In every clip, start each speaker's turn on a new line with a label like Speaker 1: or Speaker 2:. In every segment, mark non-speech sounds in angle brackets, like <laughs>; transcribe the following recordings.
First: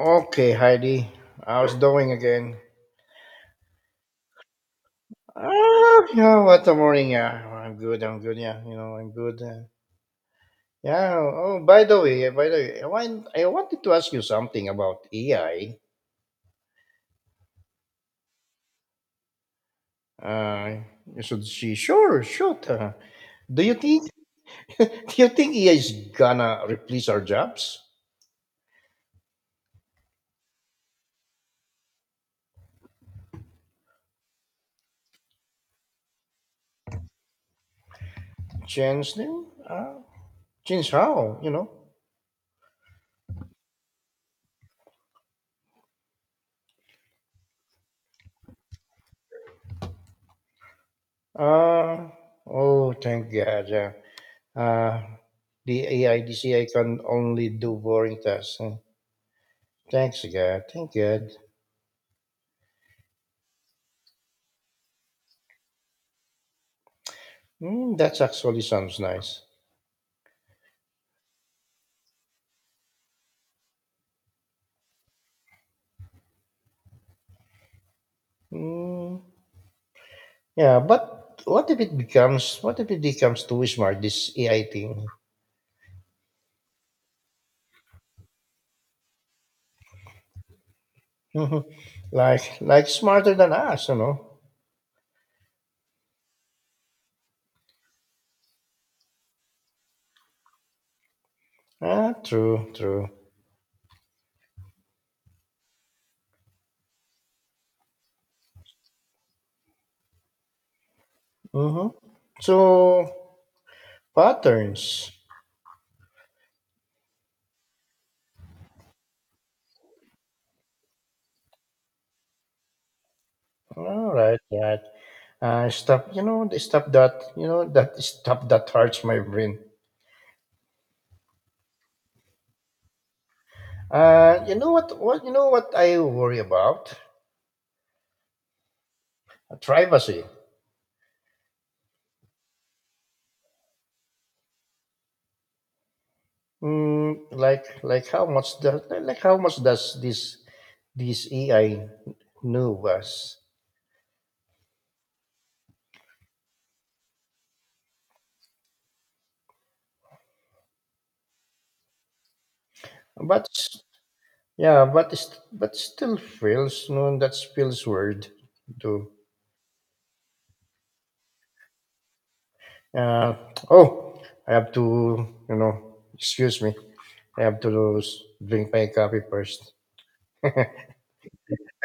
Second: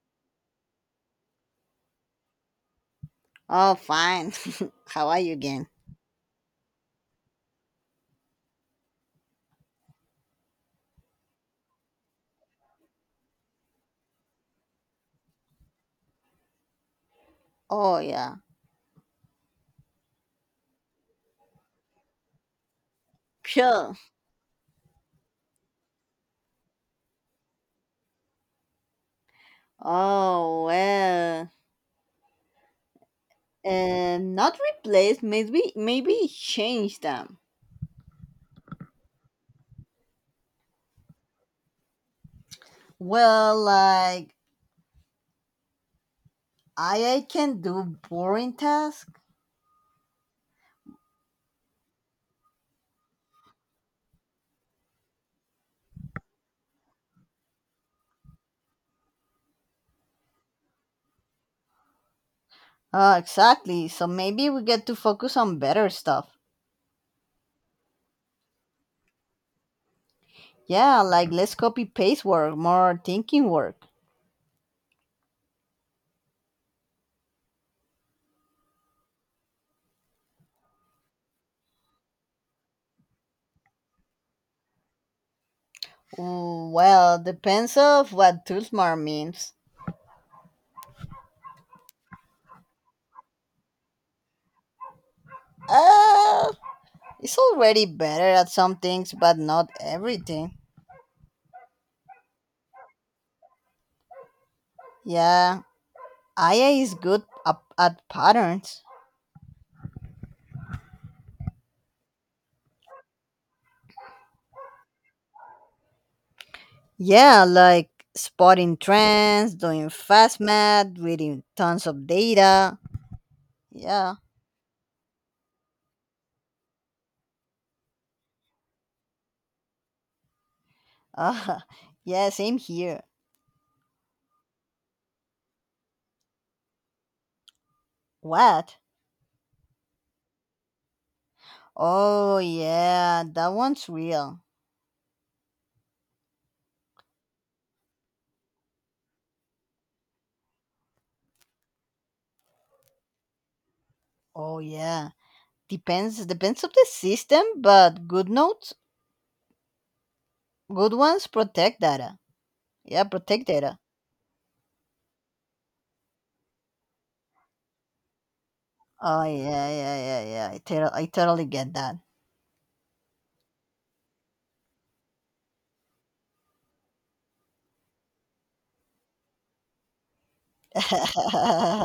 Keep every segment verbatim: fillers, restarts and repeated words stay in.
Speaker 1: Okay, Heidi. How's doing again?
Speaker 2: Oh, fine. <laughs> How are you again?
Speaker 1: Ah, you know what the morning? Yeah, I'm good. I'm good. Yeah, you know, I'm good. Uh, yeah. Oh, by the way, by the way, I want I wanted to ask you something about A I.
Speaker 2: Oh, yeah.
Speaker 1: Uh, should she? Sure, shoot. Uh, do you
Speaker 2: Sure.
Speaker 1: think? <laughs> Do you think A I is gonna replace our jobs?
Speaker 2: Oh, well. Uh, not replace, maybe, maybe change them.
Speaker 1: Change them? Uh, change how? You know?
Speaker 2: Well, like, I I can do boring tasks.
Speaker 1: Uh, oh, thank God. Yeah. Uh, the A I D C A can only do boring tasks. Hmm. Thanks, God. Thank God.
Speaker 2: Oh, exactly. So maybe we get to focus on better stuff.
Speaker 1: Mm, that actually sounds nice.
Speaker 2: Yeah, like less copy paste work, more thinking work.
Speaker 1: Hmm. Yeah, but what if it becomes, what if it becomes too smart, this A I thing?
Speaker 2: Mm, Well, depends of what Tulsmar means.
Speaker 1: <laughs> like, like smarter than us, you know?
Speaker 2: Uh, it's already better at some things, but not everything.
Speaker 1: Ah, true, true.
Speaker 2: Yeah, Aya is good up at patterns.
Speaker 1: Mm-hmm. So, patterns.
Speaker 2: Yeah, like spotting trends, doing fast math, reading tons of data.
Speaker 1: All
Speaker 2: Yeah.
Speaker 1: right, right. Uh, stop, you know, stop that, you know, that stop that hurts my brain.
Speaker 2: Uh, <laughs> yeah, same here.
Speaker 1: Uh, you know what? What you know what I worry about?
Speaker 2: What?
Speaker 1: Uh, Privacy.
Speaker 2: Oh yeah, that one's real.
Speaker 1: Mm, like like how much does like how much does this this A I know us?
Speaker 2: Oh yeah. Depends depends of the system, but good notes, good ones protect data. Yeah,
Speaker 1: But
Speaker 2: protect data.
Speaker 1: s- yeah, but it's- but still feels no, that feels weird. To
Speaker 2: Oh yeah, yeah, yeah, yeah. I, tot- I totally get that.
Speaker 1: uh, oh, I have to you know excuse me. I have to s- drink my coffee first.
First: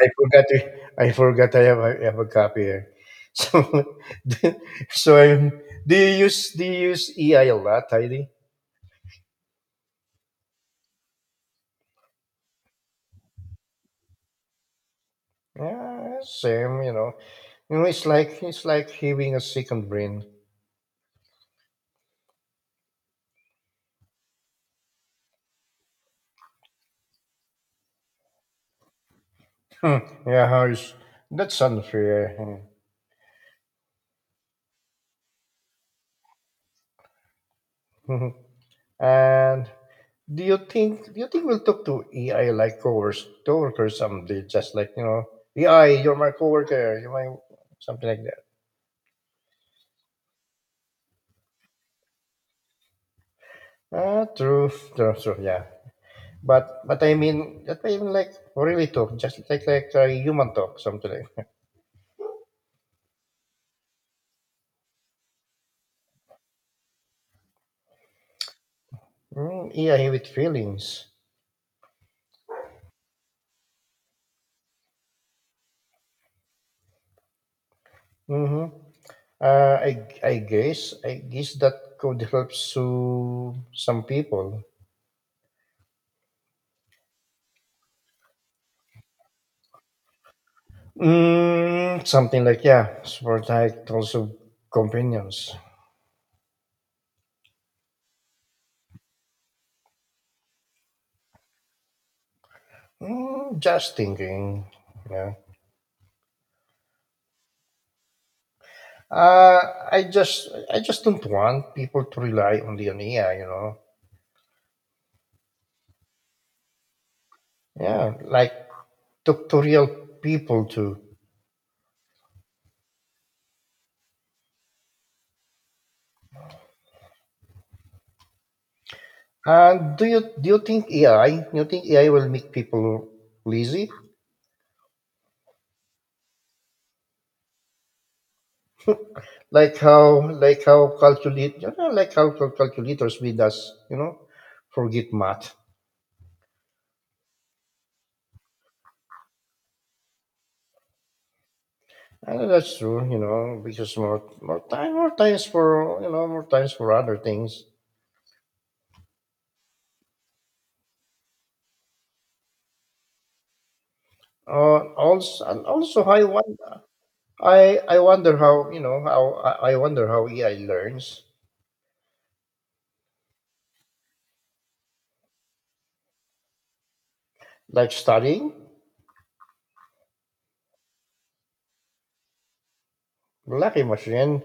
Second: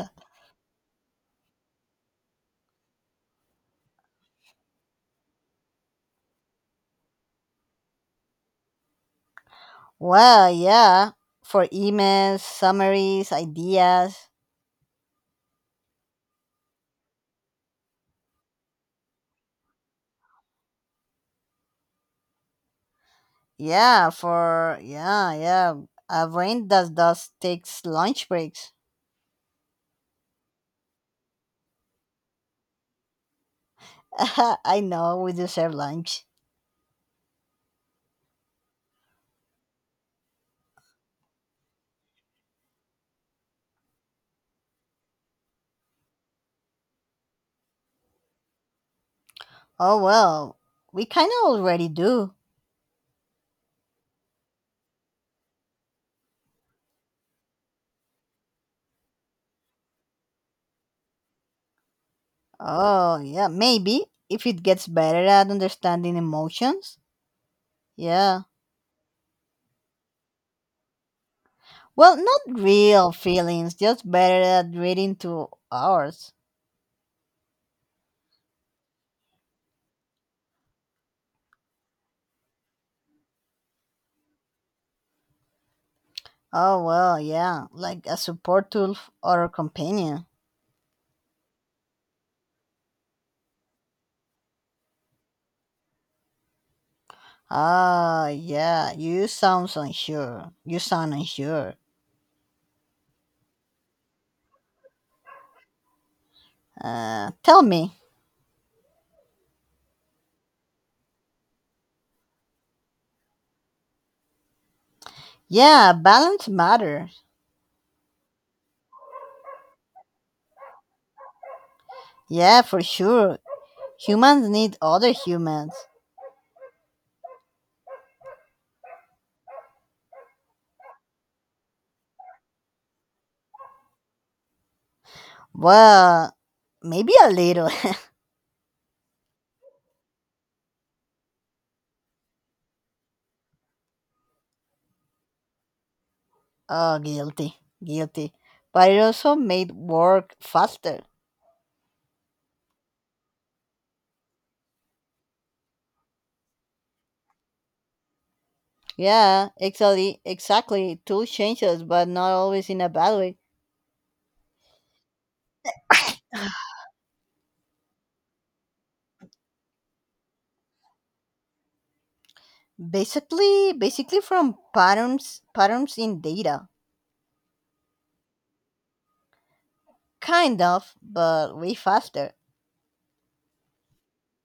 Speaker 1: I forgot to, I forgot I have a, I have a copy here. <laughs> So, <laughs> so I'm, do you use do you use E I a lot, Heidi?
Speaker 2: Well, yeah, for emails, summaries, ideas.
Speaker 1: Yeah, same. You know, you know, it's like it's like having a second brain.
Speaker 2: Yeah, for yeah, yeah. Our brain does does takes lunch breaks.
Speaker 1: Hmm, yeah, it's, that's unfair.
Speaker 2: <laughs> I know we deserve lunch.
Speaker 1: Hmm. <laughs> And do you think do you think we'll talk to E I like coworkers coworkers someday? Just like you know, E I, you're my coworker. You're my something like that.
Speaker 2: Oh well, we kind of already do.
Speaker 1: Ah, true, true, true. Yeah, but but I mean that way even like really talk, just like like a human talk, something like
Speaker 2: Oh yeah, maybe if it gets better at understanding emotions. Yeah.
Speaker 1: <laughs> mm, yeah, with feelings.
Speaker 2: Well, not real feelings, just better at reading to ours.
Speaker 1: Mm-hmm. Uh, I I guess I guess that could help to some people.
Speaker 2: Oh well, yeah, like a support tool f- or a companion.
Speaker 1: Mm, something like yeah, for like also companions.
Speaker 2: Ah, yeah, you sound unsure. You sound unsure.
Speaker 1: Mm, just thinking, yeah.
Speaker 2: Uh, tell me.
Speaker 1: Uh, I just I just don't want people to rely only on A I, you know.
Speaker 2: Yeah, balance matters.
Speaker 1: Yeah, like talk to real people too.
Speaker 2: Yeah, for sure. Humans need other humans.
Speaker 1: Uh, do you do you think A I? Do you think A I will make people lazy?
Speaker 2: Well, maybe a little.
Speaker 1: Like how like how calculate you know, like how cal- calculators made us you know forget math.
Speaker 2: <laughs> oh, guilty. Guilty. But it also made work faster.
Speaker 1: And that's true, you know, because more more time more times for you know more times for other things.
Speaker 2: Yeah, exactly. Exactly. Tools change us, but not always in a bad way.
Speaker 1: Uh, also and also I wonder I I wonder how you know how I I wonder how A I learns
Speaker 2: Basically, basically from patterns, patterns in data.
Speaker 1: like studying.
Speaker 2: Kind of, but way faster.
Speaker 1: Lucky machine.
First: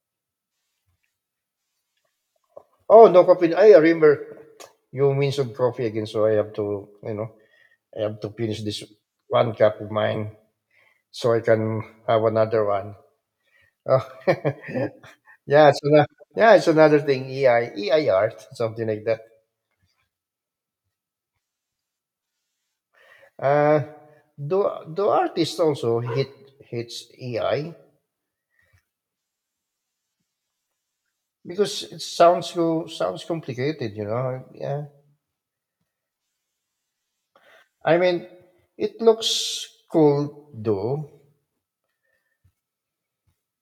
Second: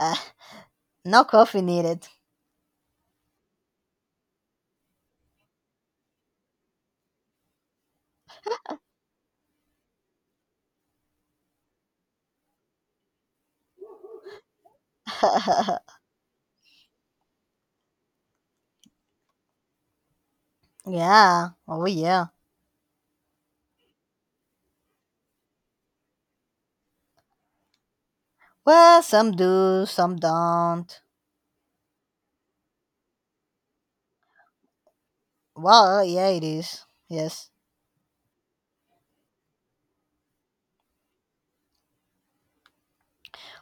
Speaker 2: Uh, No coffee needed.
Speaker 1: Oh, no coffee. I remember you mentioned coffee again, so I have to, you know, I have to finish this one cup of mine so I can have another one. Oh, <laughs> yeah, it's
Speaker 2: <laughs>
Speaker 1: another, yeah, it's another thing. EI, E I art, something like that.
Speaker 2: yeah. Oh, yeah.
Speaker 1: Uh, do do artists also hit hits E I
Speaker 2: Well, some do, some don't.
Speaker 1: because it sounds co- sounds complicated, you know? Yeah,
Speaker 2: Well, yeah, it is. Yes.
Speaker 1: I mean, it looks cool though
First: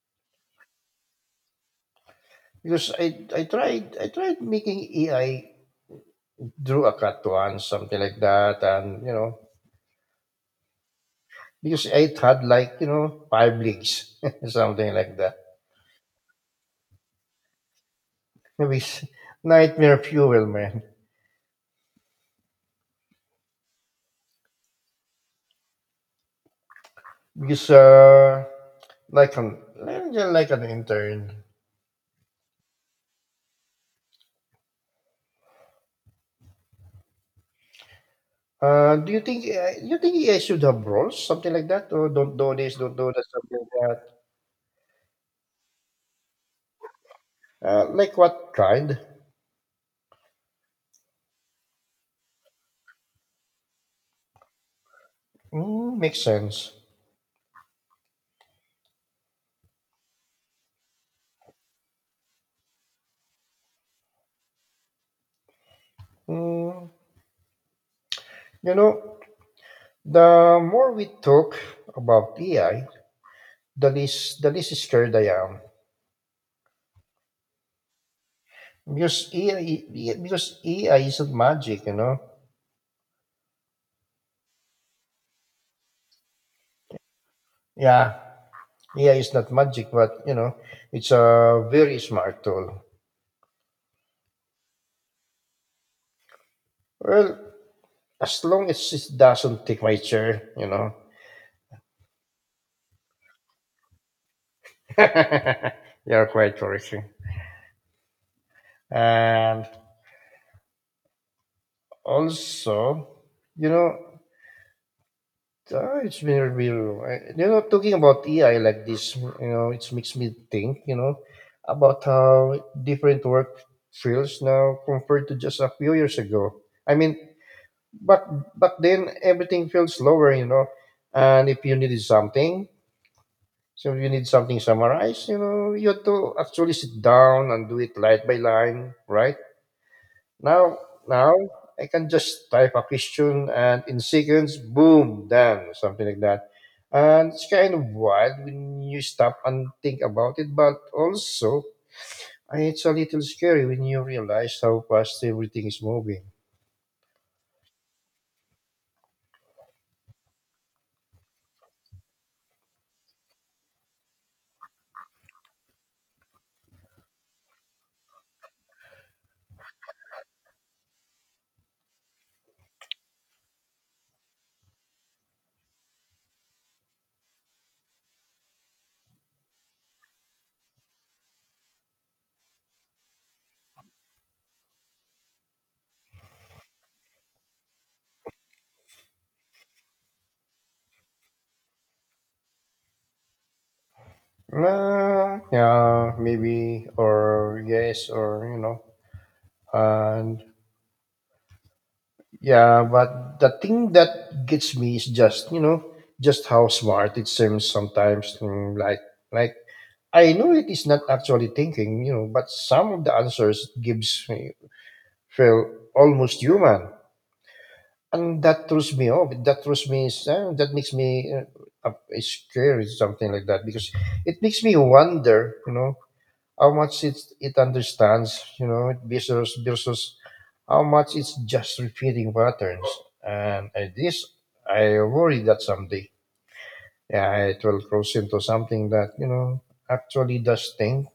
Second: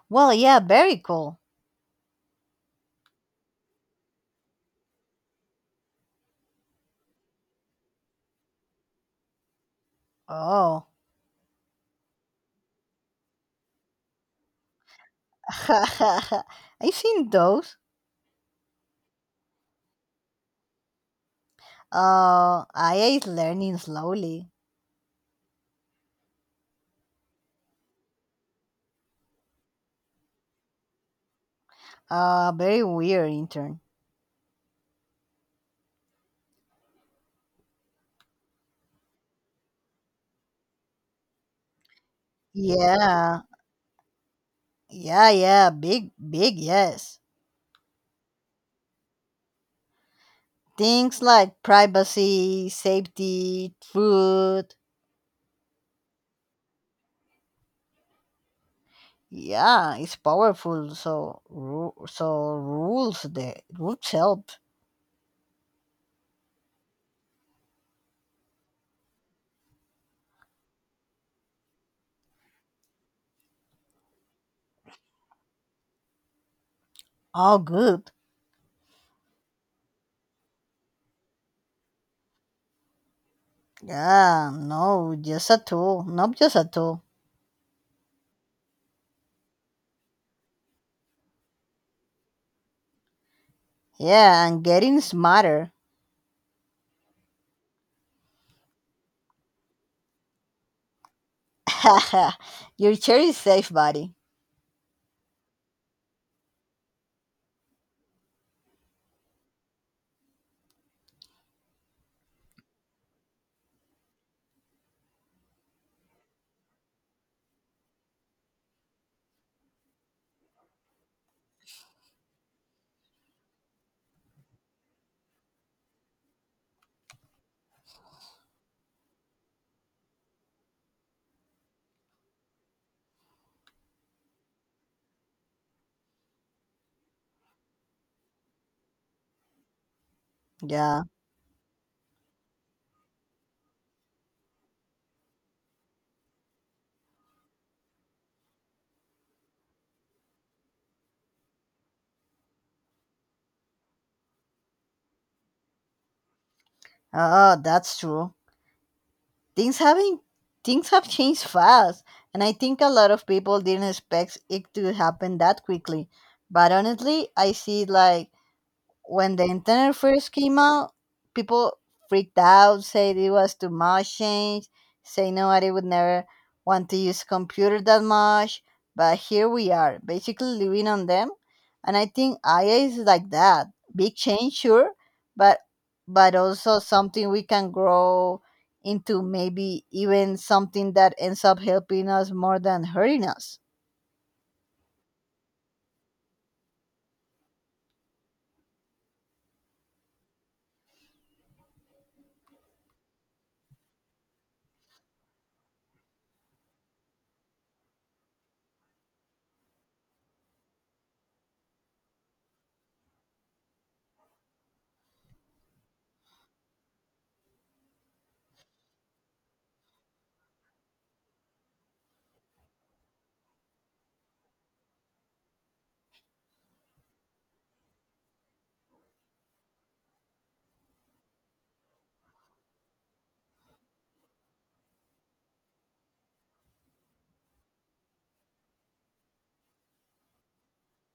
Speaker 2: Well, yeah, very cool.
Speaker 1: because I I tried I tried making E I drew a cut once, something like that, and you know,
Speaker 2: Oh.
Speaker 1: because it had like you know five leagues, <laughs> something like that.
Speaker 2: <laughs> I've seen those.
Speaker 1: It was nightmare fuel, man.
Speaker 2: Uh, I A is learning slowly.
Speaker 1: Because uh, like an like like an intern.
Speaker 2: Uh, very weird intern.
Speaker 1: Uh, do you think uh, you think I should have roles, something like that, or don't do this, don't do that,
Speaker 2: Yeah.
Speaker 1: something like that?
Speaker 2: Yeah, yeah. Big, big, yes.
Speaker 1: Uh, like what kind?
Speaker 2: Things like privacy, safety, food,
Speaker 1: Mm, makes sense.
Speaker 2: yeah, it's powerful, so ru- so rules the rules help.
Speaker 1: Mm, you know, the more we talk about A I, the less the less scared I am.
Speaker 2: All good.
Speaker 1: Because A I, because A I isn't magic, you know.
Speaker 2: Yeah, no, just a tool, not just a tool.
Speaker 1: Yeah, A I is not magic, but you know, it's a very smart tool.
Speaker 2: Yeah, and getting smarter.
Speaker 1: Well, as long as it doesn't take my chair, you know.
Speaker 2: <laughs> Your chair is safe, buddy.
Speaker 1: <laughs> You're quite correct. And also, you know, uh, it's been real. uh, You know, talking about A I like this, you know, it makes me think, you know, about how different work feels now compared to just a few years ago. I mean, but but then everything feels slower, you know. And if you needed something, so if you need something summarized, you know, you have to actually sit down and do it line by line, right? Now,
Speaker 2: Yeah.
Speaker 1: Now I can just type a question and in seconds, boom, done, something like that. And it's kind of wild when you stop and think about it, but also uh, it's a little scary when you realize how fast everything is moving.
Speaker 2: Oh, that's true. things having things have changed fast, and I think a lot of people didn't expect it to happen that quickly, but honestly I see it like when the internet first came out, people freaked out, said it was too much change, say nobody would never want to use computer that much. But here we are, basically living on them. And I think I A is like that. Big change, sure, but but also something we can grow into, maybe even something that ends up helping us more than hurting us.
Speaker 1: Uh, yeah, maybe, or yes, or you know, and yeah, but the thing that gets me is just you know, just how smart it seems sometimes. mm, Like, like I know it is not actually thinking, you know, but some of the answers it gives me feel almost human, and that throws me off. That throws me. Uh, that makes me uh, uh, scared, something like that, because it makes me wonder, you know how much it it understands, you know, versus versus how much it's just repeating patterns. And I, this, I worry that someday, yeah, it will cross into something that you know actually does think.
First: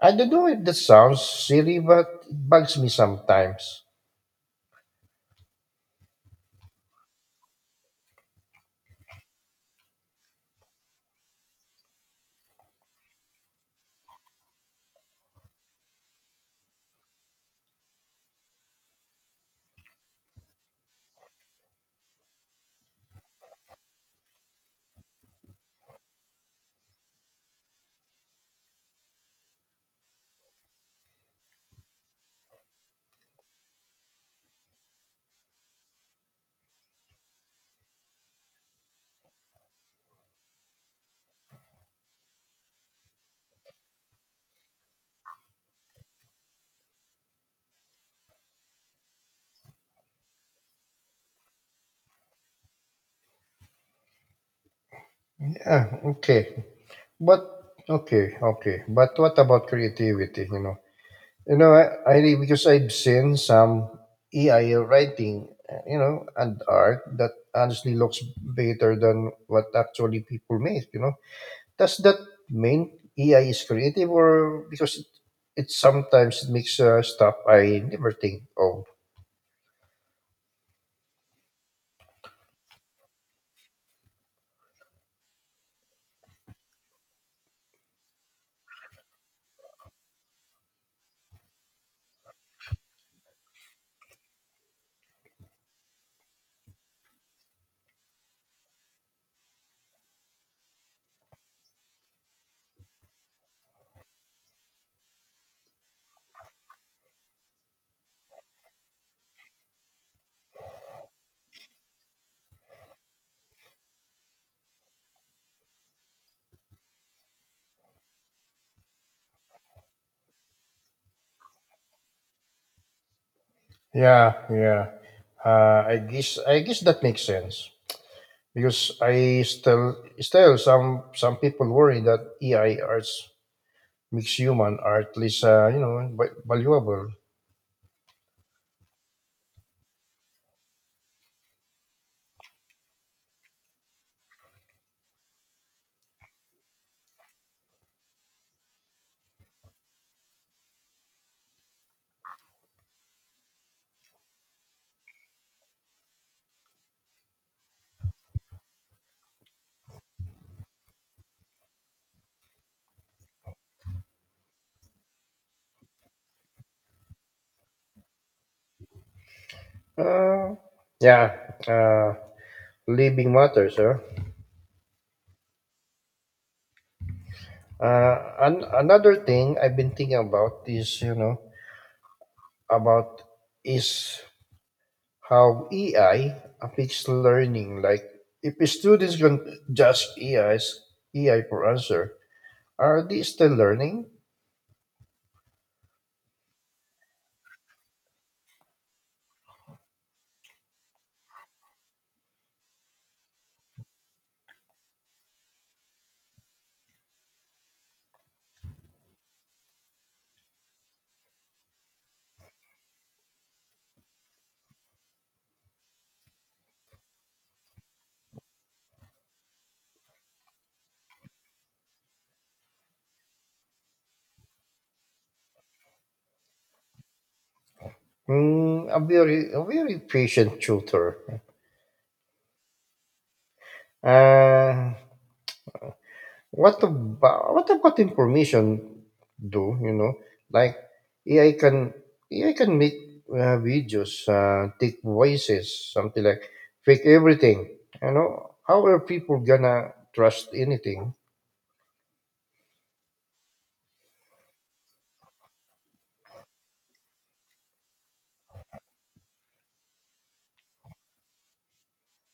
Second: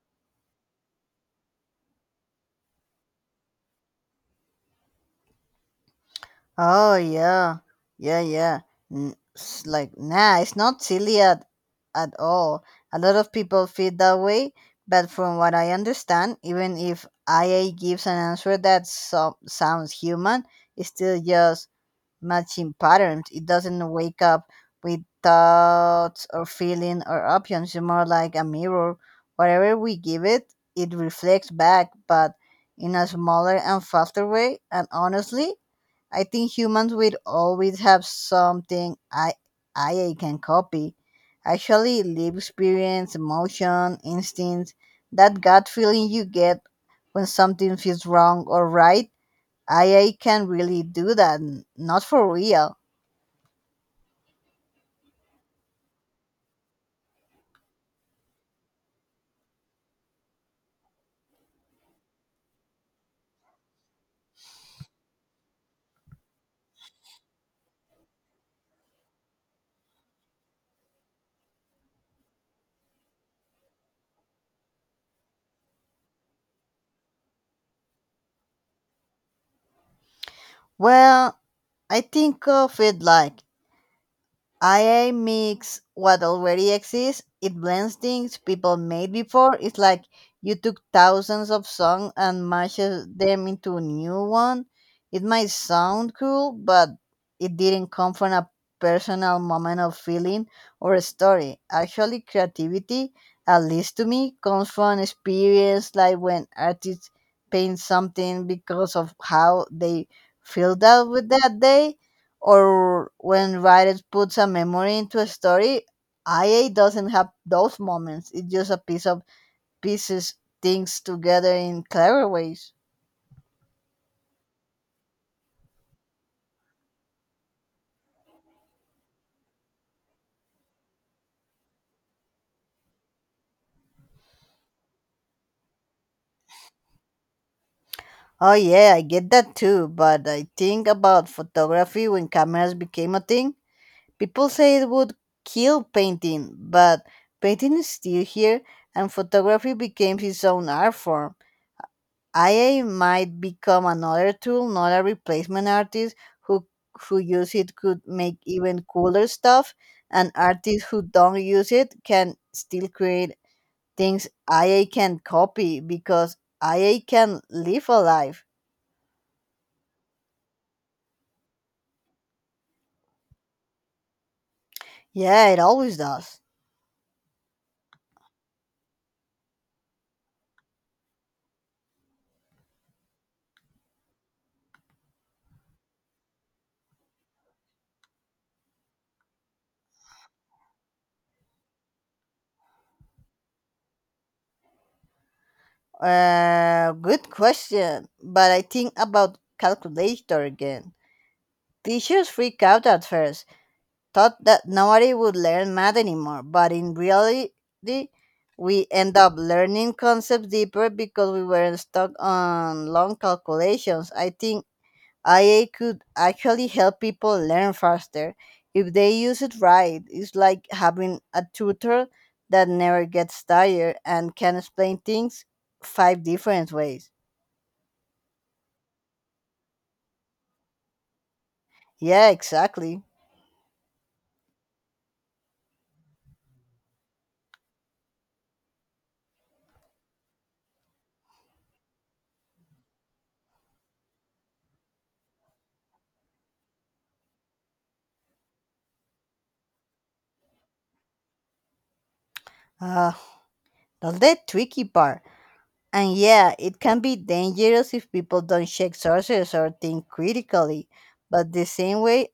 Speaker 1: I don't know if that sounds silly, but it bugs me sometimes.
Speaker 2: Oh yeah, yeah, yeah. N- s- like nah, it's not silly at at all. A lot of people feel that way, but from what I understand, even if I A gives an answer that so- sounds human, it's still just matching patterns. It doesn't wake up with thoughts or feeling or options. It's more like a mirror. Whatever we give it, it reflects back, but in a smaller and faster way. And honestly, I think humans will always have something I I can copy. Actually, live experience, emotion, instinct, that gut feeling you get when something feels wrong or right, A I can really do that, n- not for real.
Speaker 1: Yeah, okay, but okay, okay, but what about creativity? You know, You know, I, I really- because I've seen some A I writing, uh, you know, and art that honestly looks better than what actually people make. You know, does that mean A I is creative, or because it, it sometimes it makes uh, stuff I never think of?
Speaker 2: Well, I think of it like A I makes what already exists. It blends things people made before. It's like you took thousands of songs and mashes them into a new one. It might sound cool, but it didn't come from a personal moment of feeling or a story. Actually, creativity, at least to me, comes from experience, like when artists paint something because of how they filled out with that day, or when writers put some memory into a story. I A doesn't have those moments. It's just a piece of pieces things together in clever ways.
Speaker 1: Yeah, yeah. Uh, I guess I guess that makes sense because I still still some some people worry that A I arts makes human art less uh, you know va- valuable.
Speaker 2: Oh yeah, I get that too, but I think about photography when cameras became a thing. People say it would kill painting, but painting is still here and photography became its own art form. A I might become another tool, not a replacement artist who who use it could make even cooler stuff. And artists who don't use it can still create things A I can copy because A I can live a life.
Speaker 1: Uh, yeah, uh, living matters, huh?
Speaker 2: Yeah, it always does.
Speaker 1: Uh, and another thing I've been thinking about is, you know, about is how A I affects learning. Like, if students can just A I's A I for answer, are they still learning?
Speaker 2: Uh, good question. But I think about calculator again. Teachers freak out at first, thought that nobody would learn math anymore, but in reality, we end up learning concepts deeper because we were stuck on long calculations. I think I A could actually help people learn faster if they use it right. It's like having a tutor that never gets tired and can explain things five different ways.
Speaker 1: Mm, a very, a very patient tutor.
Speaker 2: Yeah, exactly.
Speaker 1: Uh, What about what about information do you know? Like A I can A I can make uh, videos, uh, take voices, something like fake everything. You know, how are people gonna trust anything?
Speaker 2: Uh, that's the tricky part. And yeah, it can be dangerous if people don't check sources or think critically. But the same way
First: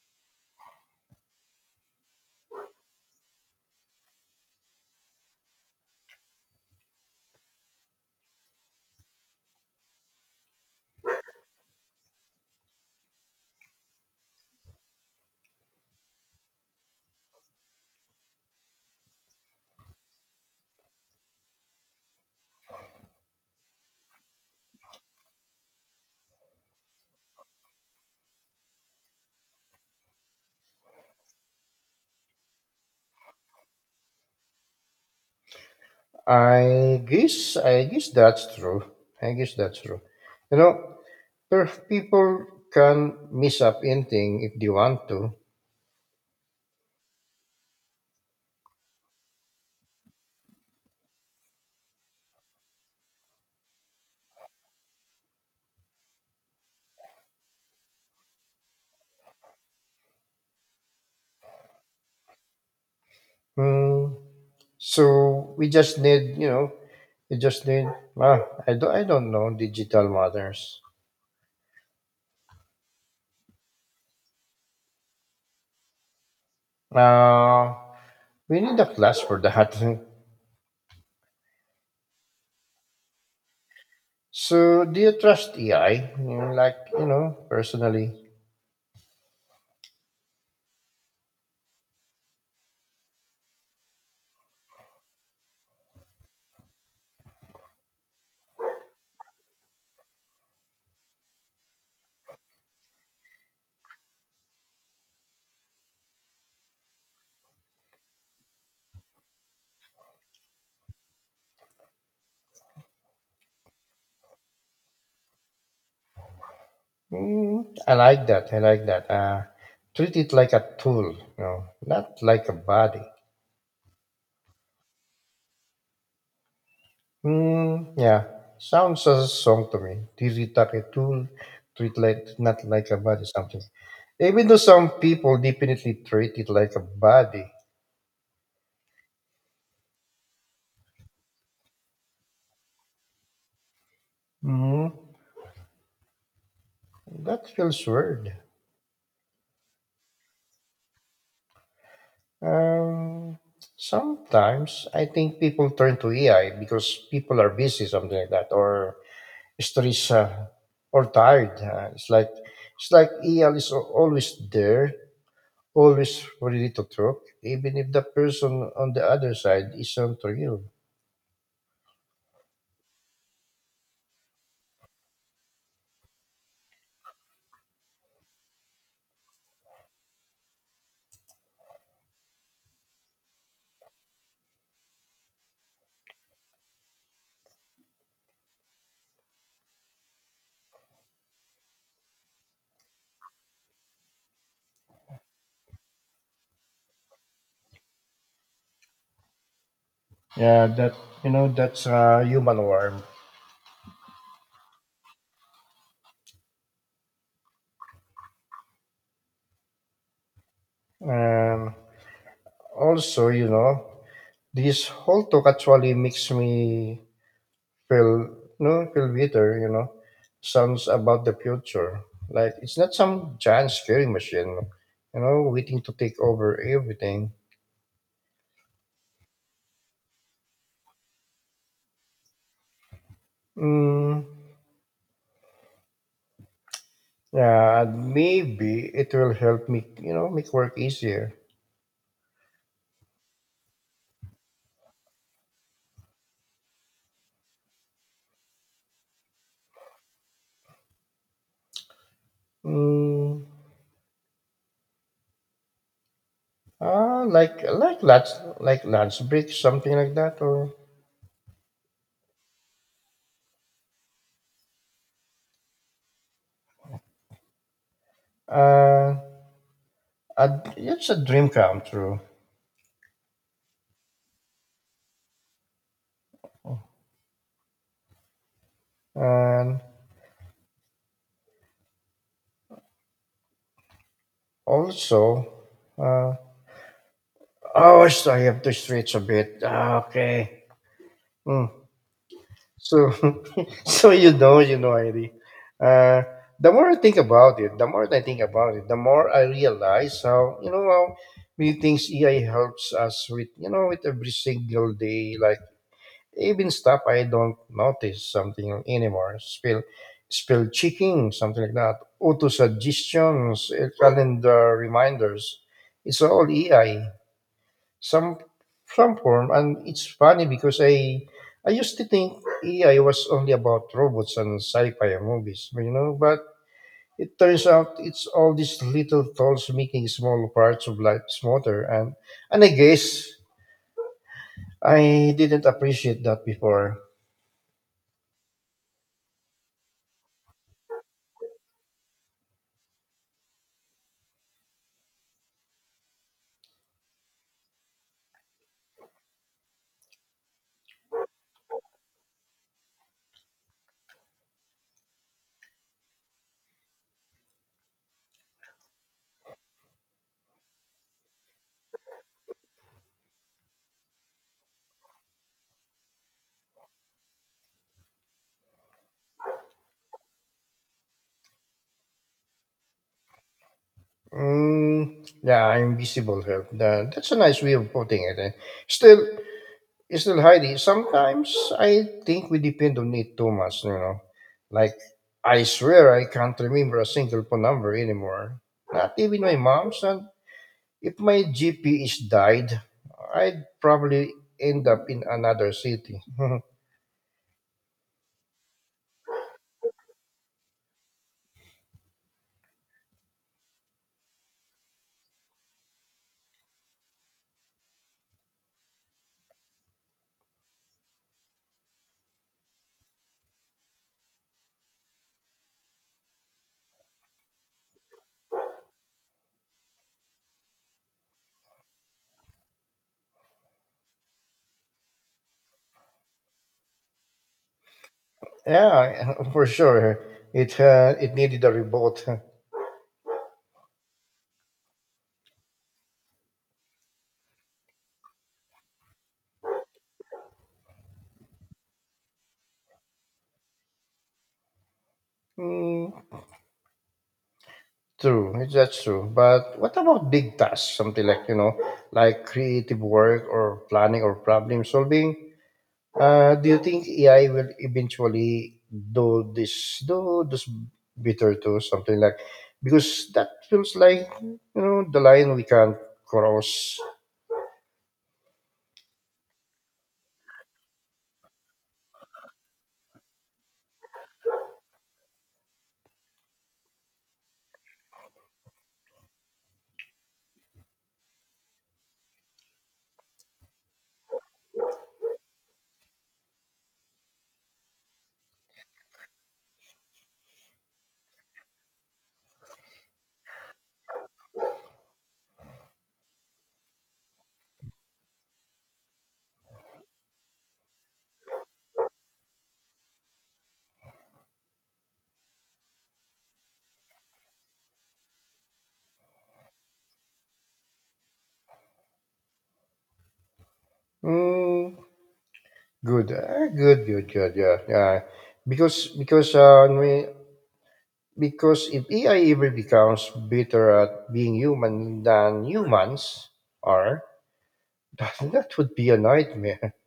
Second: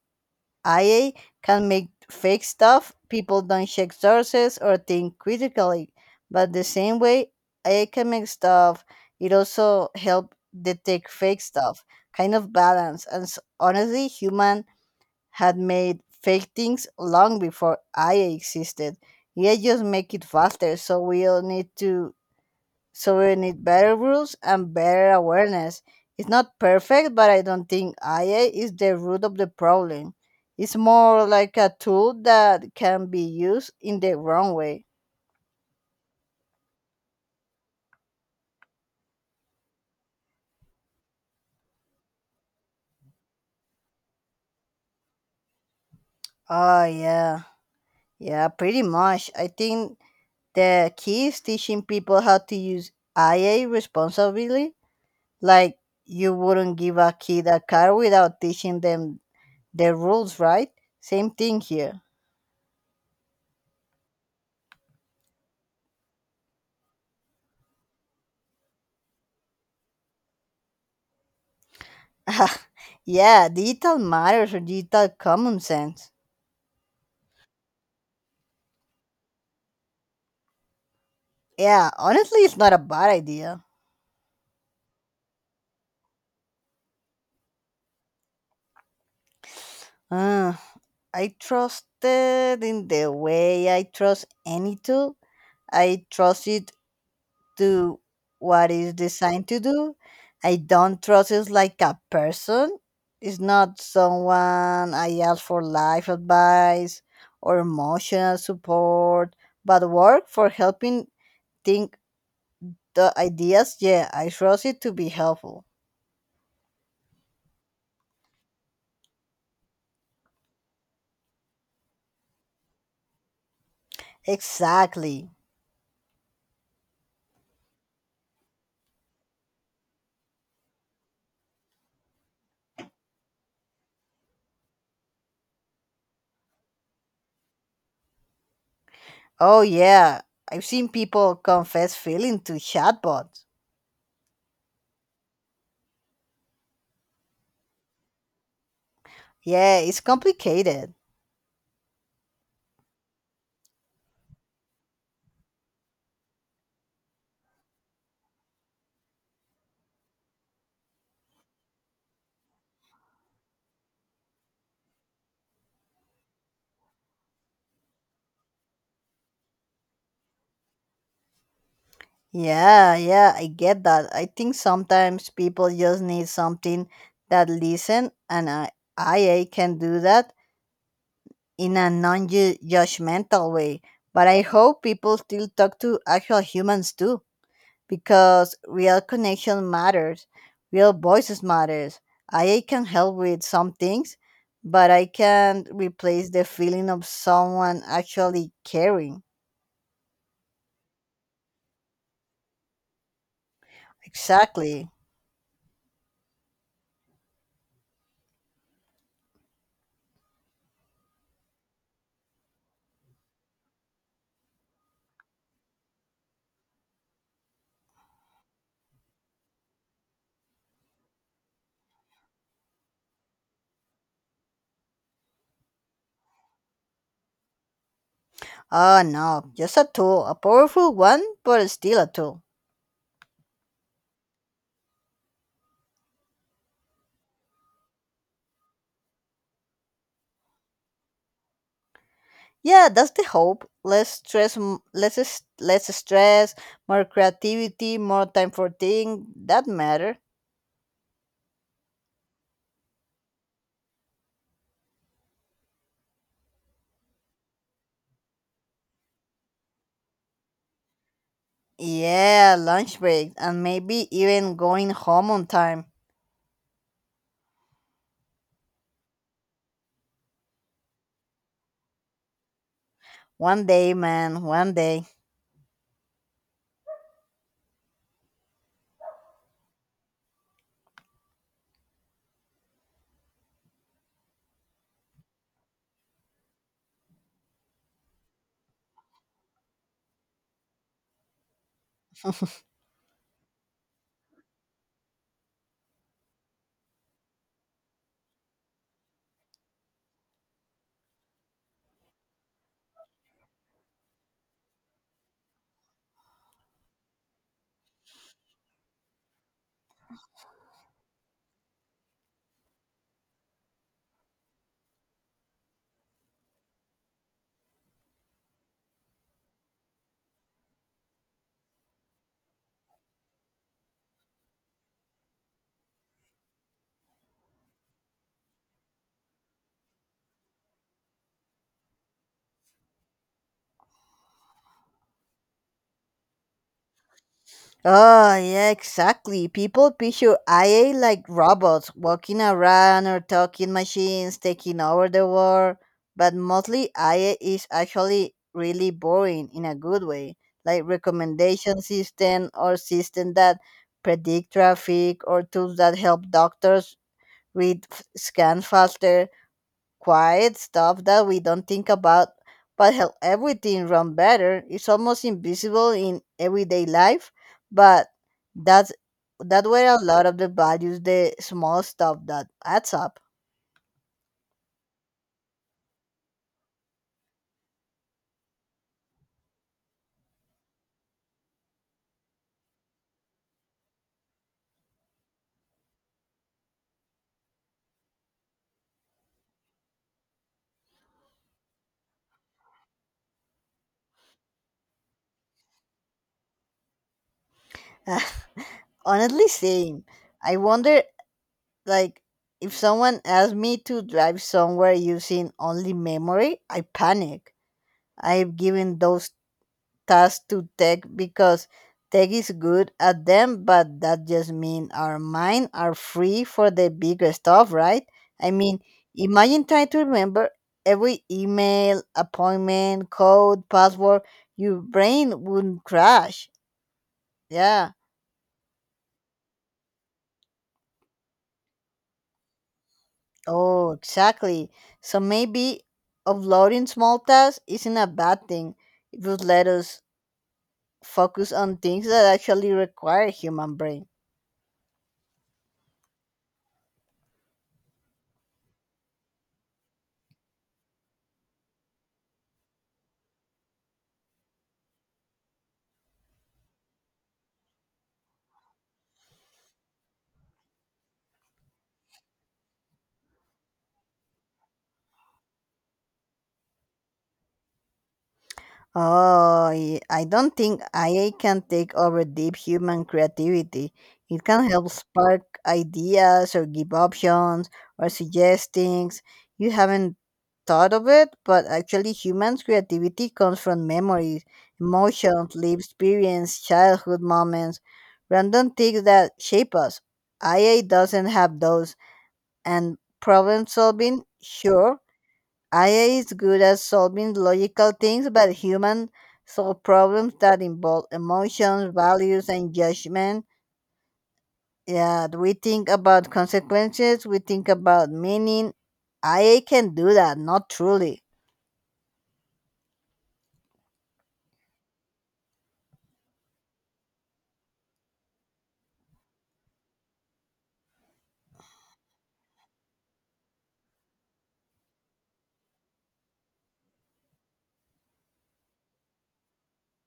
Speaker 2: I A can make fake stuff, people don't check sources or think critically. But the same way I A can make stuff, it also help detect fake stuff. Kind of balance. And s- honestly, human had made fake things long before I A existed. Yeah, just make it faster. So we all need to so we need better rules and better awareness. It's not perfect, but I don't think I A is the root of the problem. It's more like a tool that can be used in the wrong way.
Speaker 1: I guess I guess that's true. I guess that's true. You know, per- people can mess up anything if they want to.
Speaker 2: Oh, yeah. Yeah, pretty much. I think the key is teaching people how to use I A responsibly. Like, you wouldn't give a kid a car without teaching them the rules, right? Same thing here.
Speaker 1: Hmm. So we just need, you know, we just need. Well, I don't, I don't know digital matters.
Speaker 2: <laughs> yeah, digital matters or digital common sense.
Speaker 1: Uh, we need a class for that. <laughs>
Speaker 2: Yeah, honestly, it's not a bad idea.
Speaker 1: So do you trust A I? Mm, Like you know, personally,
Speaker 2: Uh, I trusted in the way I trust any tool. I trust it to what it's designed to do. I don't trust it like a person. It's not someone I ask for life advice or emotional support, but work for helping think the ideas. Yeah, I trust it to be helpful.
Speaker 1: mm, I like that. I like that. Uh, treat it like a tool, you know, not like a body.
Speaker 2: Exactly.
Speaker 1: Mm, yeah, sounds as a song to me. Tiki Taki Tool, treat like not like a body something. Even though some people definitely treat it like a body.
Speaker 2: Oh, yeah. I've seen people confess feeling to chatbots.
Speaker 1: Hmm That feels weird.
Speaker 2: Yeah, it's complicated.
Speaker 1: Um, Sometimes I think people turn to A I because people are busy, something like that, or stressed uh, or tired. Uh, it's like it's like A I is al- always there. Always ready to talk, even if the person on the other side isn't real.
Speaker 2: Yeah, yeah, I get that. I think sometimes people just need something that listen, and I, IA can do that in a non judgmental way. But I hope people still talk to actual humans too, because real connection matters, real voices matters. I can help with some things, but I can't replace the feeling of someone actually caring.
Speaker 1: Yeah, that you know that's a human warmth.
Speaker 2: Exactly.
Speaker 1: And also, you know, this whole talk actually makes me feel no feel bitter. You know, sounds about the future. Like it's not some giant scary machine, you know, waiting to take over everything.
Speaker 2: Oh no, just a tool, a powerful one, but still a tool.
Speaker 1: Mm, yeah, maybe it will help me, you know, make work easier.
Speaker 2: Yeah, that's the hope. Less stress, m- less s- less stress, more creativity, more time for things that matter.
Speaker 1: Mm, Uh, like like lunch like lunch break something like that or
Speaker 2: Yeah, lunch break, and maybe even going home on time.
Speaker 1: uh a, it's a dream come true.
Speaker 2: One day, man, one day.
Speaker 1: And also uh oh, so I have to stretch a bit. Ah, okay. Hmm. So <laughs> so you know you know, Heidi, uh the more I think about it the more I think about it the more I realize how you know how many things A I helps us with you know with every single day. like Even stuff I don't notice something anymore. Spell spell checking, something like that. Auto suggestions, eh, calendar reminders. It's all A I. Some some form. And it's funny because I I used to think A I was only about robots and sci-fi movies, you know, but it turns out it's all these little tools making small parts of life smoother. And and I guess I didn't appreciate that before.
Speaker 2: Oh, yeah, exactly. People picture I A like robots walking around or talking machines taking over the world. But mostly I A is actually really boring in a good way, like recommendation system or system that predict traffic or tools that help doctors read f- scans faster. Quiet stuff that we don't think about but help everything run better. It's almost invisible in everyday life, but that's that where a lot of the values, the small stuff that adds up.
Speaker 1: Mm, yeah, invisible help. That, that's a nice way of putting it. eh. Still, still, Heidi, sometimes I think we depend on it too much, you know. Like, I swear I can't remember a single phone number anymore. Not even my mom's. And if my G P is died, I'd probably end up in another city. <laughs>
Speaker 2: <laughs> Honestly, same. I wonder, like, if someone asked me to drive somewhere using only memory, I panic. I've given those tasks to tech because tech is good at them, but that just means our mind are free for the bigger stuff, right? I mean, imagine trying to remember every email, appointment, code, password. Your brain wouldn't crash. Yeah.
Speaker 1: Yeah, <laughs> for sure. It, uh, it needed a reboot. <laughs>
Speaker 2: Oh, exactly. So maybe offloading small tasks isn't a bad thing. It would let us focus on things that actually require human brain.
Speaker 1: Hmm, True, it's- that's true. But what about big tasks? Something like, you know, like creative work or planning or problem solving? Uh, do you think A I will eventually do this, do this better too? Something like, because that feels like, you know, the line we can't cross.
Speaker 2: Oh, y- I don't think A I can take over deep human creativity. It can help spark ideas or give options or suggest things you haven't thought of it, but actually, humans' creativity comes from memories, emotions, lived experience, childhood moments, random things that shape us. A I doesn't have those, and problem solving, sure, A I is good at solving logical things, but humans solve problems that involve emotions, values, and judgment. Yeah, we think about consequences, we think about meaning. A I can do that, not truly.
Speaker 1: Mm, good, uh, good, good, good. Yeah, yeah. Because, because, uh, we, Because if A I ever becomes better at being human than humans are, <laughs> that, that would be a nightmare. <laughs>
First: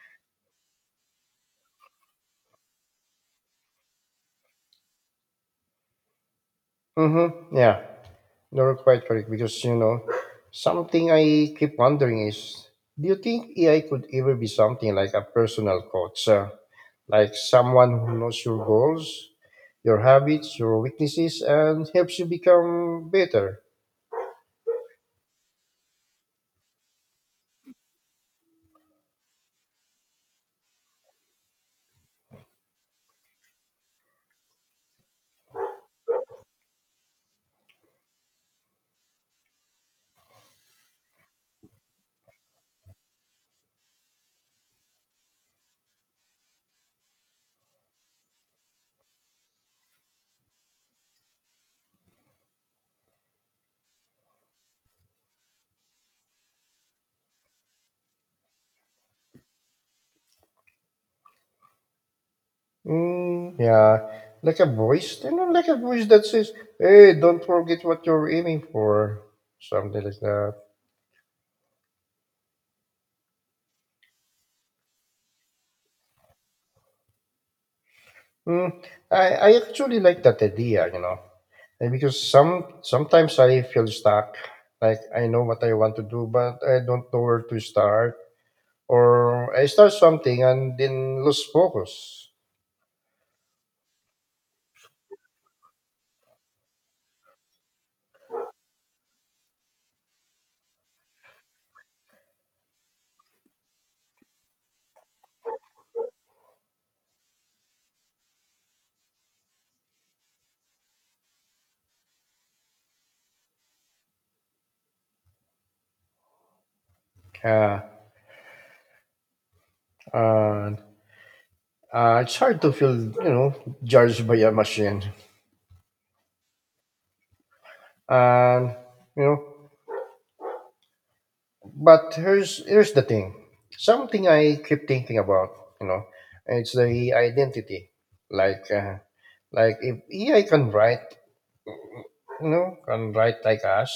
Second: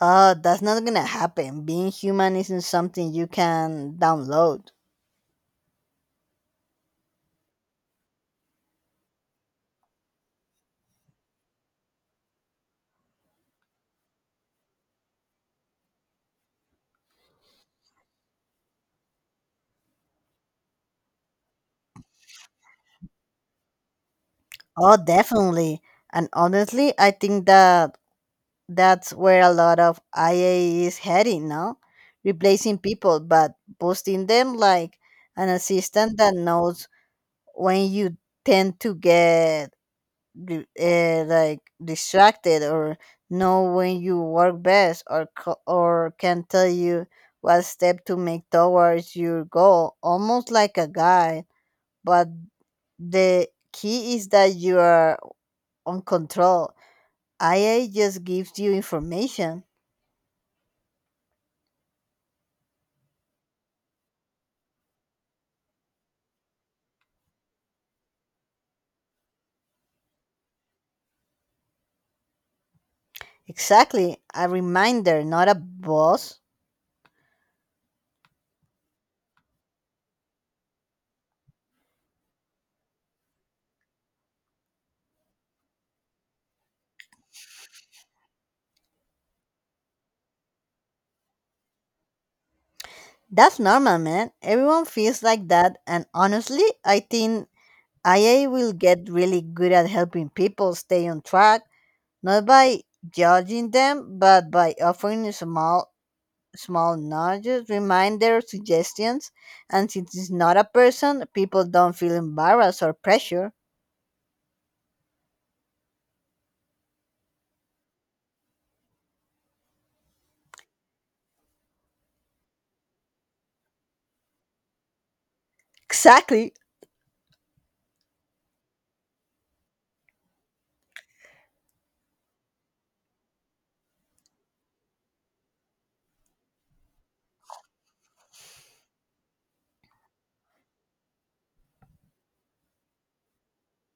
Speaker 2: Oh, that's not gonna happen. Being human isn't something you can download.
Speaker 1: Mm-hmm. Yeah, you're quite correct. Because, you know, something I keep wondering is do you think A I could ever be something like a personal coach? Uh, like someone who knows your goals, your habits, your weaknesses, and helps you become better?
Speaker 2: Oh, definitely. And honestly, I think that That's where a lot of I A is heading now, replacing people but boosting them like an assistant that knows when you tend to get di- uh, like distracted, or know when you work best, or co- or can tell you what step to make towards your goal, almost like a guide. But the key is that you are on control. I A just gives you information.
Speaker 1: Mm, yeah, like a voice, you know, like a voice that says, "Hey, don't forget what you're aiming for," something like that.
Speaker 2: Exactly. A reminder, not a boss.
Speaker 1: Mm, I I actually like that idea, you know, and because some sometimes I feel stuck, like I know what I want to do, but I don't know where to start, or I start something and then lose focus.
Speaker 2: That's normal, man. Everyone feels like that. And honestly, I think I A will get really good at helping people stay on track, not by judging them, but by offering small, small nudges, reminders, suggestions. And since it's not a person, people don't feel embarrassed or pressure.
Speaker 1: Yeah, and uh, it's hard to feel, you know, judged by a machine,
Speaker 2: Exactly.
Speaker 1: and you know. But here's here's the thing. Something I keep thinking about, you know, it's the identity. Like uh, like if A I can write, you know, can write like us,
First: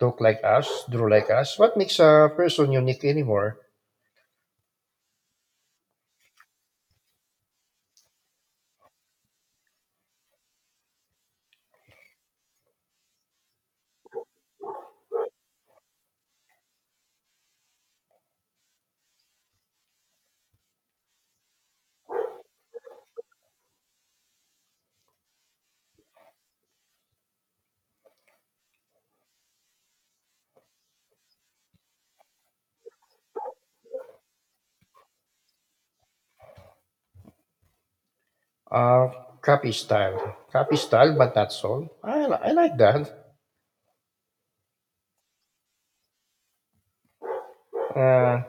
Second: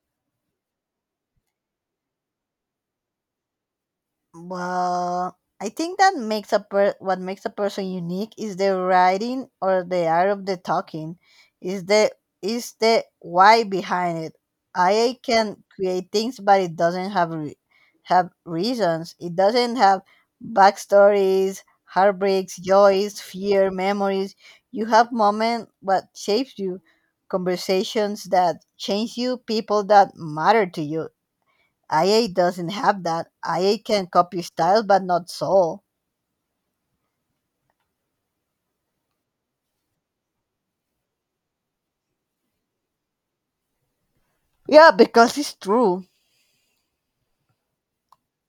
Speaker 1: talk like us, draw like us, what makes a person unique anymore?
Speaker 2: Well, I think that makes a per- what makes a person unique is the writing or the art of the talking, is the is the why behind it. I can create things, but it doesn't have re- have reasons. It doesn't have backstories, heartbreaks, joys, fear, memories. You have moments what shapes you, conversations that change you, people that matter to you. I A doesn't have that. I A can copy style, but not soul.
Speaker 1: Uh Copy style. Copy style but not soul. I, li- I like that.
Speaker 2: Yeah, because it's true.
Speaker 1: Uh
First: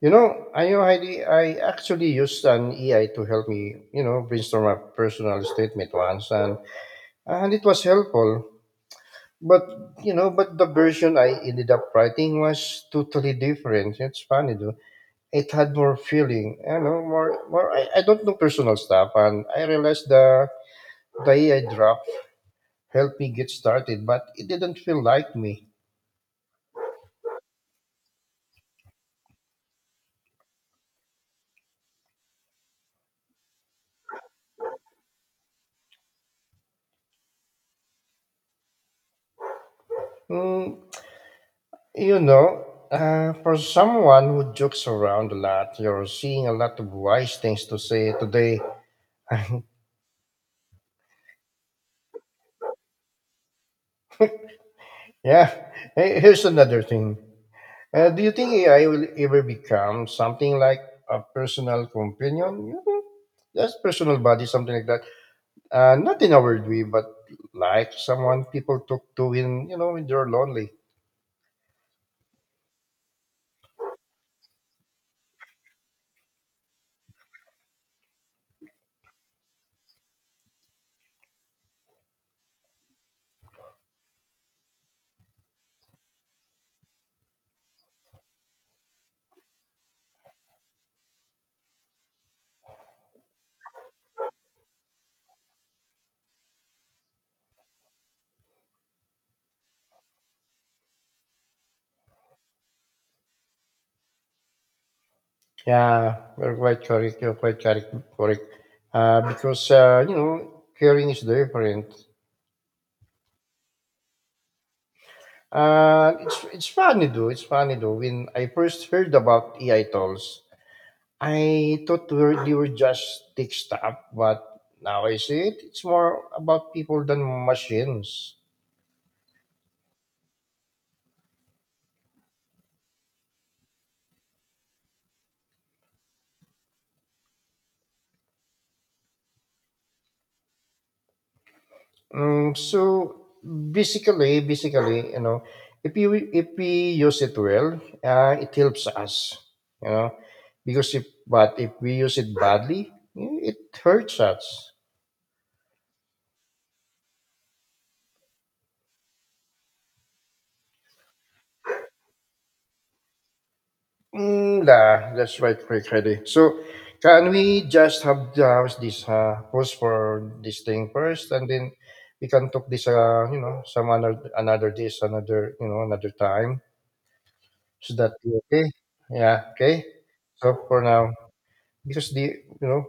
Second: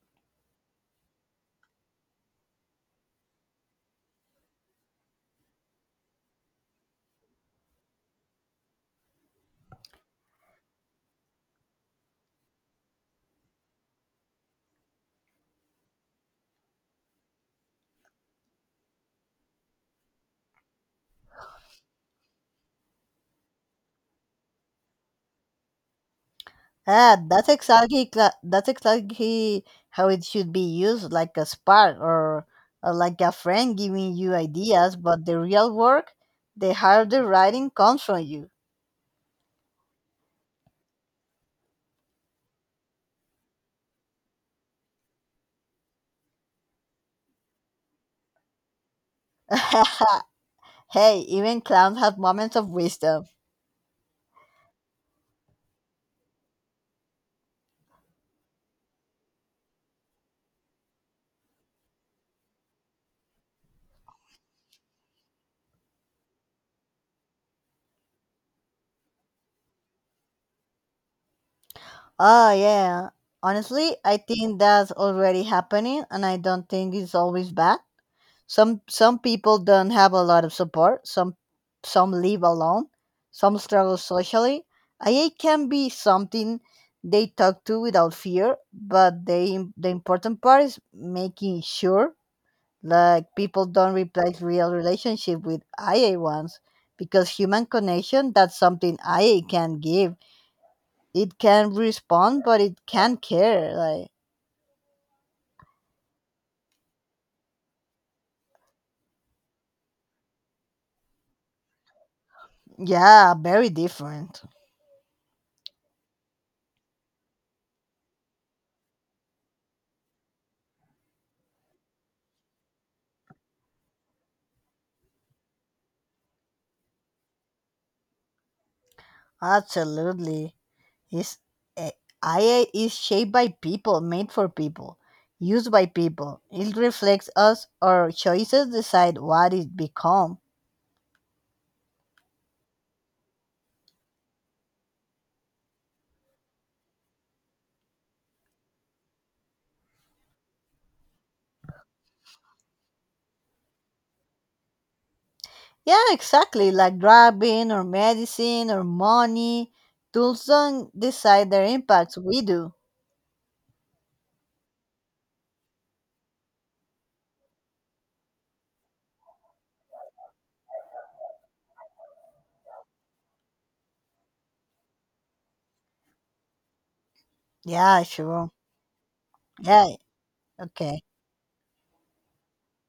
Speaker 1: you know, I know Heidi, I actually used an A I to help me, you know, brainstorm a personal statement once, and and it was helpful. But you know, but the version I ended up writing was totally different. It's funny though. It had more feeling, you know, more more I, I don't know personal stuff. And I realized the the A I draft helped me get started, but it didn't feel like me.
Speaker 2: Ah, that's exactly cla- that's exactly how it should be used, like a spark, or, or like a friend giving you ideas. But the real work, the harder writing comes from you.
Speaker 1: Mm, you know, uh, for someone who jokes around a lot, you're seeing a lot of wise things to say today.
Speaker 2: <laughs> hey, even clowns have moments of wisdom.
Speaker 1: Yeah. <laughs> Hey, here's another thing. Uh, do you think A I will ever become something like a personal companion? You know, just personal buddy, something like that. Uh, not in a weird way, but like someone people talk to when you know when they're lonely.
Speaker 2: Oh yeah. Honestly, I think that's already happening, and I don't think it's always bad. some some people don't have a lot of support, some some live alone, some struggle socially. I A can be something they talk to without fear, but they the important part is making sure, like, people don't replace real relationship with I A ones, because human connection, that's something I A can give. It can respond but it can care, like,
Speaker 1: Yeah, you're quite correct. You're quite correct. Correct. Uh, because uh, you know, caring is different.
Speaker 2: yeah, very different.
Speaker 1: Uh, it's it's funny though. It's funny though. When I first heard about A I tools, I thought we were, they were just tech stuff, but now I see it. It's more about people than machines.
Speaker 2: Absolutely. Is eh, A I is shaped by people, made for people, used by people. It reflects us. Our choices decide what it become.
Speaker 1: Mm, so basically, basically, you know, if you if we use it well, uh, it helps us, you know, because if but if we use it badly, it hurts us.
Speaker 2: Yeah, exactly. Like driving or medicine or money. Tools don't decide their impacts. We do.
Speaker 1: Mm, nah, that's right, Rick Freddy. So, can we just have uh, this uh, pause for this thing first, and then we can talk this, uh, you know, some another, another this, another, you know, another time. So
Speaker 2: Yeah,
Speaker 1: that
Speaker 2: sure.
Speaker 1: okay? Yeah, okay.
Speaker 2: Yeah.
Speaker 1: So for
Speaker 2: Okay.
Speaker 1: now, because the, you know,